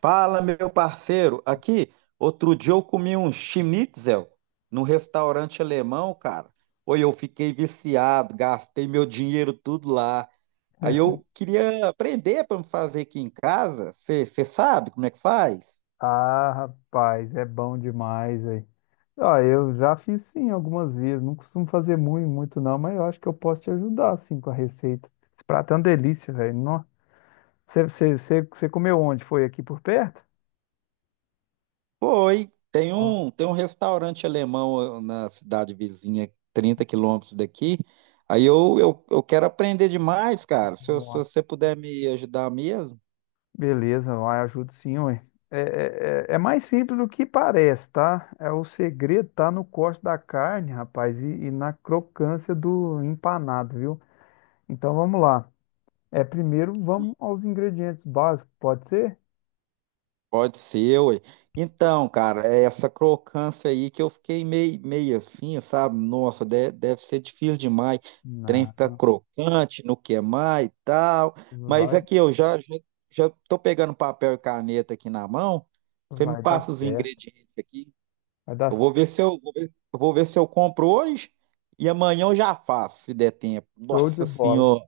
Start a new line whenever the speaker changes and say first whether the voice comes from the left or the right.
right: Fala, meu parceiro. Aqui, outro dia eu comi um schnitzel num restaurante alemão, cara. Oi, eu fiquei viciado, gastei meu dinheiro tudo lá. Aí eu queria aprender para fazer aqui em casa. Você sabe como é que faz?
left: Ah, rapaz, é bom demais aí. Ah, eu já fiz sim algumas vezes, não costumo fazer muito, muito não, mas eu acho que eu posso te ajudar assim com a receita. Esse prato é uma delícia, velho. Nó. Você comeu onde? Foi aqui por perto?
right: Foi. Tem
left: Ó,
right: um, tem um restaurante alemão, na cidade vizinha, 30 quilômetros daqui. Aí eu quero aprender demais, cara. Se
left: nossa.
right: você puder me ajudar mesmo.
left: Beleza, vai, ajudo sim, ué. É mais simples do que parece, tá? É, o segredo tá no corte da carne, rapaz, e na crocância do empanado, viu? Então vamos lá. É, primeiro vamos aos ingredientes básicos, pode ser?
right: Pode ser, ué. Então, cara, é essa crocância aí que eu fiquei meio assim, sabe? Nossa, deve ser difícil demais. O trem
left: Não,
right: fica crocante, não queimar e tal. Mas
left: vai,
right: aqui eu já tô pegando papel e caneta aqui na mão. Você me
left: vai dar
right: passa os
left: certo.
right: ingredientes aqui.
left: Vai dar
right: Eu vou
left: certo.
right: ver se eu, vou ver, eu vou ver se eu compro hoje e amanhã eu já faço, se der tempo.
left: Show de
right: Nossa
left: bola.
right: Senhora!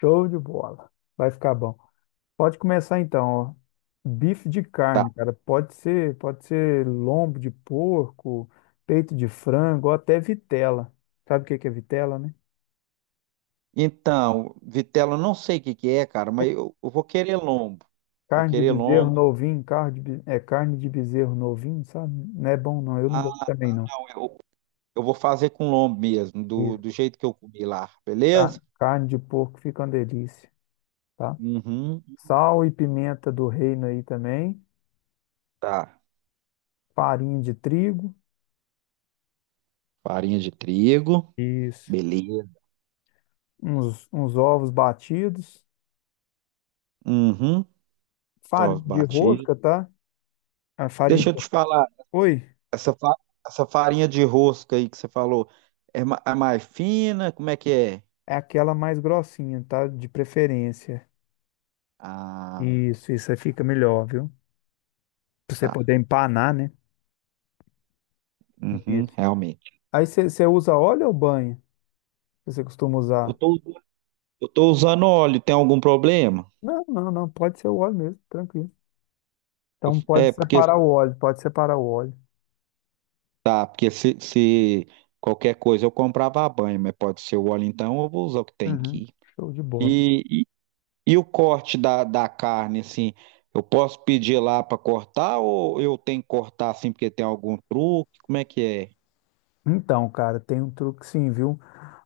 left: Show de bola. Vai ficar bom. Pode começar então, ó. Bife de carne, cara. Pode ser lombo de porco, peito de frango, ou até vitela. Sabe o que que é vitela, né?
right: Então, vitela, eu não sei o que que é, cara,
left: É
right: mas eu vou querer lombo. Vou
left: carne de
right: querer
left: bezerro
right: lombo.
left: novinho, carne de, é carne de bezerro novinho, sabe? Não é bom não, eu não
right: Ah,
left: gosto também não.
right: não, eu vou fazer com lombo mesmo, do,
left: Isso.
right: do jeito que eu comi lá, beleza?
left: Carne de porco fica uma delícia, tá?
right: Uhum,
left: Sal e pimenta do reino aí também.
right: tá.
left: Farinha de trigo.
right: Farinha de trigo,
left: Isso.
right: beleza.
left: Uns ovos batidos,
right: Uhum,
left: farinha
right: ovos
left: de
right: batidos.
left: rosca, tá? A farinha
right: Deixa
left: de...
right: eu te falar,
left: Oi,
right: essa, fa- essa farinha de rosca aí que você falou, é mais fina? Como é que é?
left: é aquela mais grossinha, tá? De preferência.
right: Ah,
left: Isso aí fica melhor, viu? Pra você
right: tá.
left: poder empanar, né?
right: Uhum,
left: Isso.
right: realmente.
left: Aí você usa óleo ou banha? Que você costuma
right: Eu
left: usar?
right: tô, eu tô usando óleo, tem algum problema?
left: Não, não, não, pode ser o óleo mesmo, tranquilo. Então
right: É,
left: pode
right: porque
left: separar o óleo, pode separar o óleo.
right: Tá, porque se qualquer coisa eu comprava a banha, mas pode ser o óleo então, eu vou usar o que tem
left: Uhum,
right: aqui.
left: show de bola.
right: E, e, e o corte da carne, assim, eu posso pedir lá para cortar ou eu tenho que cortar assim porque tem algum truque? Como é que é?
left: Então, cara, tem um truque sim, viu?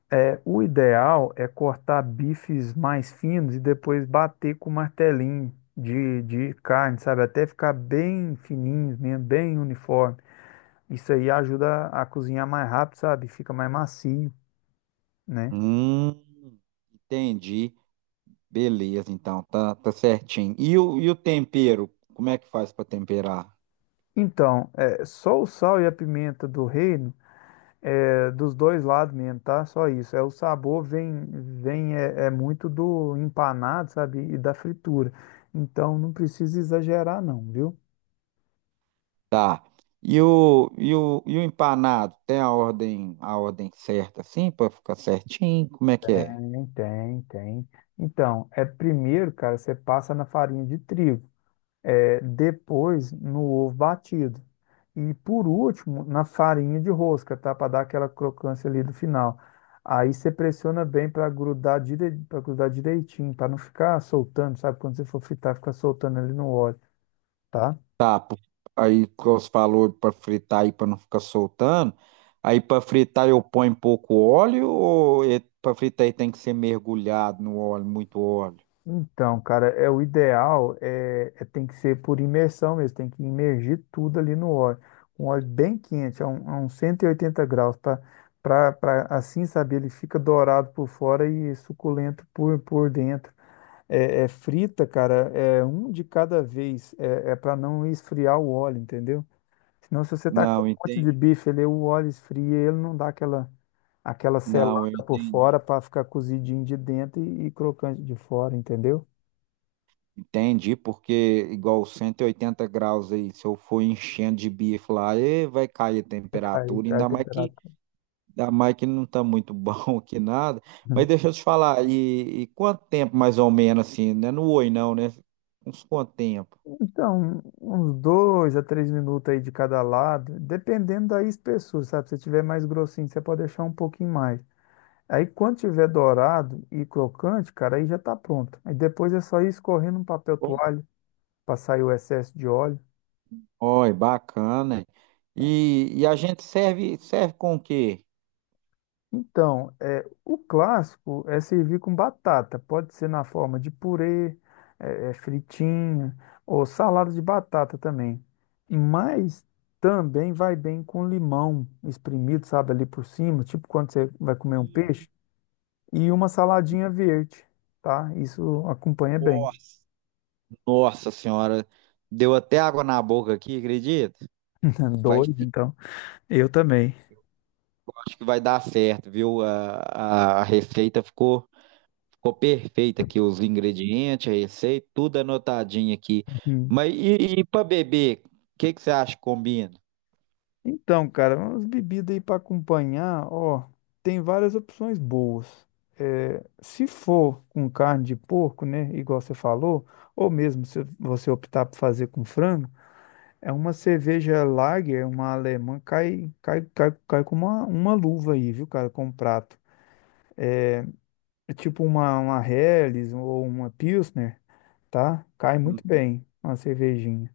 left: É, o ideal é cortar bifes mais finos e depois bater com martelinho de carne, sabe? Até ficar bem fininhos mesmo, bem uniforme. Isso aí ajuda a cozinhar mais rápido, sabe? Fica mais macio, né?
right: Hum, entendi. Beleza, então, tá certinho. E o, e o, tempero? Como é que faz para temperar?
left: Então, é, só o sal e a pimenta do reino é dos dois lados mesmo, tá? Só isso. É, o sabor vem, vem é, é muito do empanado, sabe? E da fritura. Então, não precisa exagerar, não, viu?
right: Tá. e o, e o empanado? Tem a ordem certa assim para ficar certinho? Como é que é?
left: Tem, tem, tem. Então, é primeiro, cara, você passa na farinha de trigo, é, depois no ovo batido e por último na farinha de rosca, tá? Para dar aquela crocância ali do final. Aí você pressiona bem para grudar, para grudar direitinho, para não ficar soltando, sabe? Quando você for fritar, fica soltando ali no óleo, tá?
right: Tá, Aí que você falou para fritar aí para não ficar soltando. Aí para fritar eu ponho pouco óleo ou para fritar aí tem que ser mergulhado no óleo, muito óleo?
left: Então, cara, é o ideal tem que ser por imersão mesmo, tem que imergir tudo ali no óleo, um óleo bem quente, a uns 180 graus, para assim, sabe, ele fica dourado por fora e suculento por dentro. É, é frita, cara, é um de cada vez, é para não esfriar o óleo, entendeu? Senão, se você tacar um
right: Não,
left: monte
right: entendi.
left: de bife ele o óleo esfria, ele não dá aquela, aquela
right: Não, eu
left: selada por fora
right: entendi.
left: para ficar cozidinho de dentro e crocante de fora, entendeu?
right: Entendi, porque igual 180 graus aí, se eu for enchendo de bife lá, vai cair a
left: Cai,
right: temperatura,
left: cai a
right: ainda mais que,
left: temperatura.
right: ainda mais que não tá muito bom aqui nada. Mas
left: Uhum.
right: deixa eu te falar, e quanto tempo mais ou menos assim, né? Não oi não, né? Uns quanto tempo?
left: Então, uns dois a três minutos aí de cada lado, dependendo da espessura, sabe? Se tiver mais grossinho, você pode deixar um pouquinho mais. Aí, quando tiver dourado e crocante, cara, aí já tá pronto. Aí depois é só ir escorrendo um papel toalha para sair o excesso de óleo.
right: Oi, bacana.
left: Tá?
right: E a gente serve com o quê?
left: Então, é, o clássico é servir com batata. Pode ser na forma de purê, é, é, fritinha ou salada de batata também. Mas também vai bem com limão espremido, sabe, ali por cima, tipo quando você vai comer um
right: Hum.
left: peixe, e uma saladinha verde, tá? Isso acompanha bem.
right: Nossa, nossa senhora, deu até água na boca aqui, acredita? Vai,
left: Dois,
right: fi-
left: então. Eu também.
right: acho que vai dar certo, viu? A receita ficou perfeita aqui, os ingredientes, a receita, tudo anotadinho aqui. Mas e para beber, o que que você acha que combina?
left: Então, cara, umas bebidas aí para acompanhar, ó, tem várias opções boas. É, se for com carne de porco, né, igual você falou, ou mesmo se você optar por fazer com frango, é uma cerveja Lager, uma alemã, cai, cai, cai, cai com uma luva aí, viu, cara, com um prato. É tipo uma Helles ou uma Pilsner, tá? Cai muito
right: Hum.
left: bem uma cervejinha.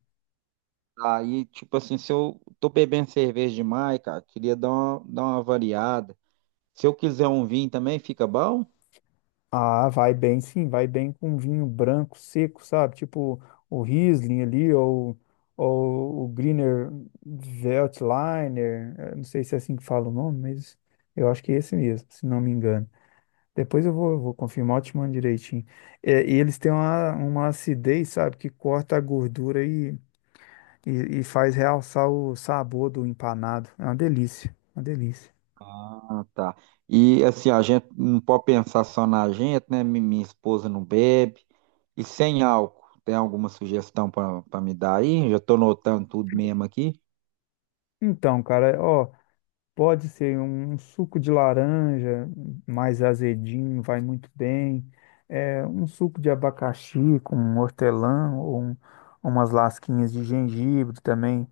right: Aí, tipo assim, se eu tô bebendo cerveja demais, cara, queria dar uma variada. Se eu quiser um vinho também, fica bom?
left: Ah, vai bem, sim, vai bem com vinho branco seco, sabe? Tipo o Riesling ali, ou o Grüner Veltliner, não sei se é assim que fala o nome, mas eu acho que é esse mesmo, se não me engano. Depois eu vou, vou confirmar, eu te mando direitinho. É, e eles têm uma acidez, sabe, que corta a gordura e faz realçar o sabor do empanado. É uma delícia, uma delícia.
right: Ah, tá. E assim, a gente não pode pensar só na gente, né? Minha esposa não bebe. E sem álcool, tem alguma sugestão para me dar aí? Já estou notando tudo mesmo aqui.
left: Então, cara, ó. Pode ser um suco de laranja mais azedinho, vai muito bem. É, um suco de abacaxi com hortelã ou umas lasquinhas de gengibre também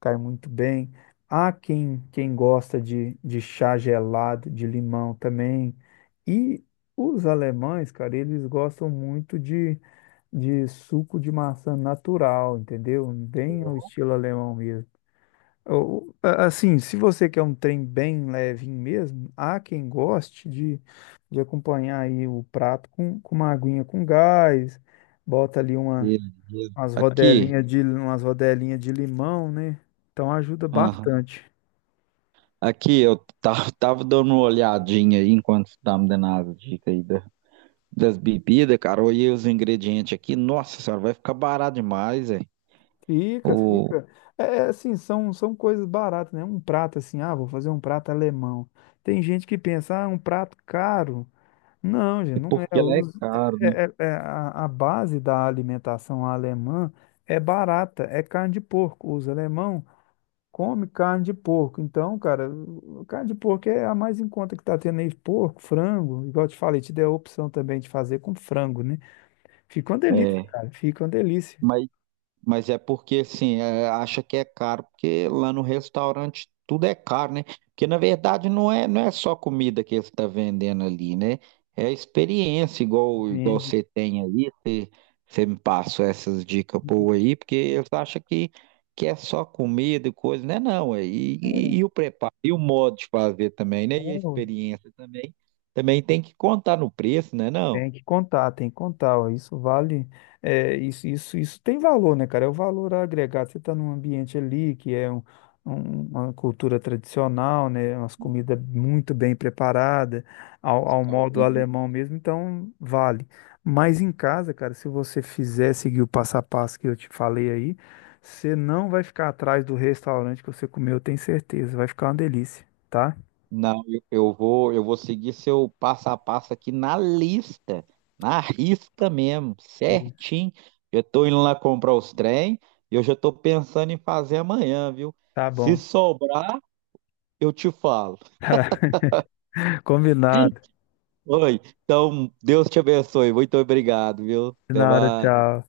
left: cai muito bem. Há quem gosta de chá gelado de limão também. E os alemães, cara, eles gostam muito de suco de maçã natural, entendeu? Bem ao estilo alemão mesmo. Ou, assim, se você quer um trem bem levinho mesmo, há quem goste de acompanhar aí o prato com uma aguinha com gás, bota ali uma,
right: Beleza. Aqui,
left: umas rodelinhas de limão, né? Então ajuda
right: Aham.
left: bastante.
right: Aqui eu tava dando uma olhadinha aí enquanto você tá me dando as dicas aí das bebidas, cara. Olhei os ingredientes aqui. Nossa senhora, vai ficar barato demais, é.
left: Fica,
right: O...
left: fica. É é assim, são, são coisas baratas, né? Um prato assim, ah, vou fazer um prato alemão. Tem gente que pensa, ah, um prato caro. Não, gente,
right: É
left: não é.
right: porque ela é
left: Os- é-
right: cara.
left: é- é é, a base da alimentação alemã é barata, é carne de porco. Os alemão comem carne de porco. Então, cara, o- carne de porco é a mais em conta que tá tendo aí. Porco, frango, igual eu te falei, te dei a opção também de fazer com frango, né? Fica uma delícia,
right: É.
left: cara. Fica uma delícia.
right: Mas é porque, assim, é, acha que é caro, porque lá no restaurante tudo é caro, né? Porque, na verdade, não é só comida que eles estão vendendo ali, né? É a experiência, igual
left: Vende.
right: você tem aí. Você me passou essas dicas boas aí, porque eles acham que é só comida e coisa, né? Não, é, e o preparo, e o modo de fazer também, né? E a experiência também tem que contar no preço, né? Não,
left: Tem que contar, ó. Isso vale, é, isso tem valor, né, cara? É o valor agregado. Você está num ambiente ali que é uma cultura tradicional, né? Umas comidas muito bem preparadas, ao modo alemão mesmo, então vale. Mas em casa, cara, se você fizer seguir o passo a passo que eu te falei aí, você não vai ficar atrás do restaurante que você comeu, eu tenho certeza. Vai ficar uma delícia, tá?
right: não, eu vou seguir seu passo a passo aqui na lista, na risca mesmo,
left: Isso.
right: certinho. Eu tô indo lá comprar os trem e eu já tô pensando em fazer amanhã, viu?
left: Tá
right: Se
left: bom.
right: sobrar, eu te falo.
left: Combinado.
right: Oi, então Deus te abençoe. Muito obrigado, viu?
left: De
right: Até
left: nada,
right: mais.
left: tchau.